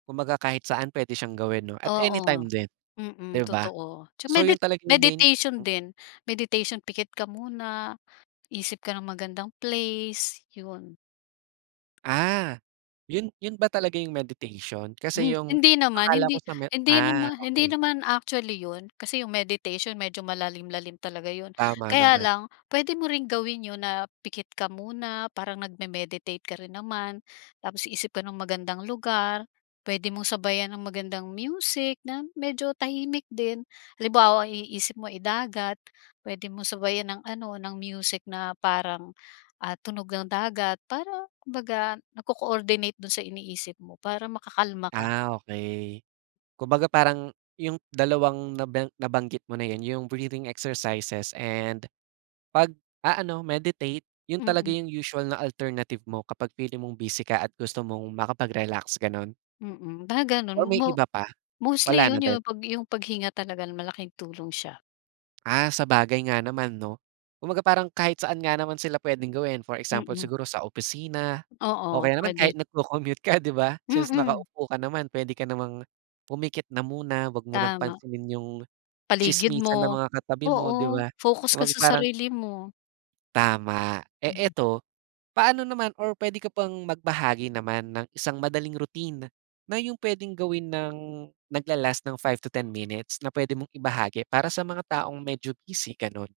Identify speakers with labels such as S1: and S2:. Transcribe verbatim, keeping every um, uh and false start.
S1: Kumbaga kahit saan puwede siyang gawin 'no, at
S2: Oo.
S1: anytime din,
S2: Mm,
S1: 'di ba?
S2: totoo. Sa
S1: So,
S2: medi
S1: yun talaga yung main
S2: meditation
S1: mm.
S2: din. Meditation, pikit ka muna, isip ka ng magandang place. So, yun.
S1: Ah, yun yun ba talaga yung meditation? Kasi
S2: Hmm,
S1: yung
S2: hindi naman
S1: akala ko
S2: hindi
S1: sa me
S2: hindi
S1: ah,
S2: naman hindi
S1: okey.
S2: naman actually yun. Kasi yung meditation medyo malalim-lalim talaga yun.
S1: Tama
S2: Kaya
S1: naman.
S2: lang puwede mo ring gawin yun na pikit ka muna parang nagme-meditate ka rin naman, tapos isip ka ng magandang lugar, puwede mong sabayan ng magandang music na medyo tahimik din. Halimbawa i-isip mo, eh, dagat, puwede mong sabayan ng ano, ng music na parang, ah, tunog ng dagat, parang kumbaga nagco-coordinate dun sa iniisip mo para makakalma ka.
S1: Ah, okey. Kumbaga parang yung dalawang naben nabanggit mo na yun, yung breathing exercises and pag-aano, meditate, yun talaga
S2: Mm.
S1: yung usual na alternative mo kapag feeling mong busy ka at gusto mong makapagrelaks, ganun?
S2: Mm, ba ganun,
S1: Or may
S2: mo
S1: iba pa?
S2: mostly
S1: Wala na
S2: yun
S1: din?
S2: yung pag yung paghinga talaga malaking tulong siya.
S1: Ah, sabagay nga naman, 'no? Kumbaga parang kahit saan nga naman sila puwedeng gawin. For example
S2: Mm.
S1: siguro sa opisina o
S2: Oo,
S1: kaya naman
S2: puwede.
S1: kahit nagco-commute ka, 'di ba, since
S2: Mm.
S1: nakaupo ka naman, puwede ka namang pumikit na muna. Huwag mo ng
S2: Tama.
S1: pansinin yung
S2: Paligid
S1: tsismisan ng
S2: mo.
S1: mga katabi mo, 'di
S2: Oo,
S1: ba?
S2: focus ka
S1: Huwag
S2: sa
S1: parang
S2: sarili mo.
S1: Tama. Eh,
S2: Mm.
S1: eto, paano naman or puwede ka bang magbahagi naman ng isang madaling routine, na yung puwedeng gawin ng nagla-last ng five to ten minutes na puwede mong ibahagi para sa mga taong medyo busy, ganun?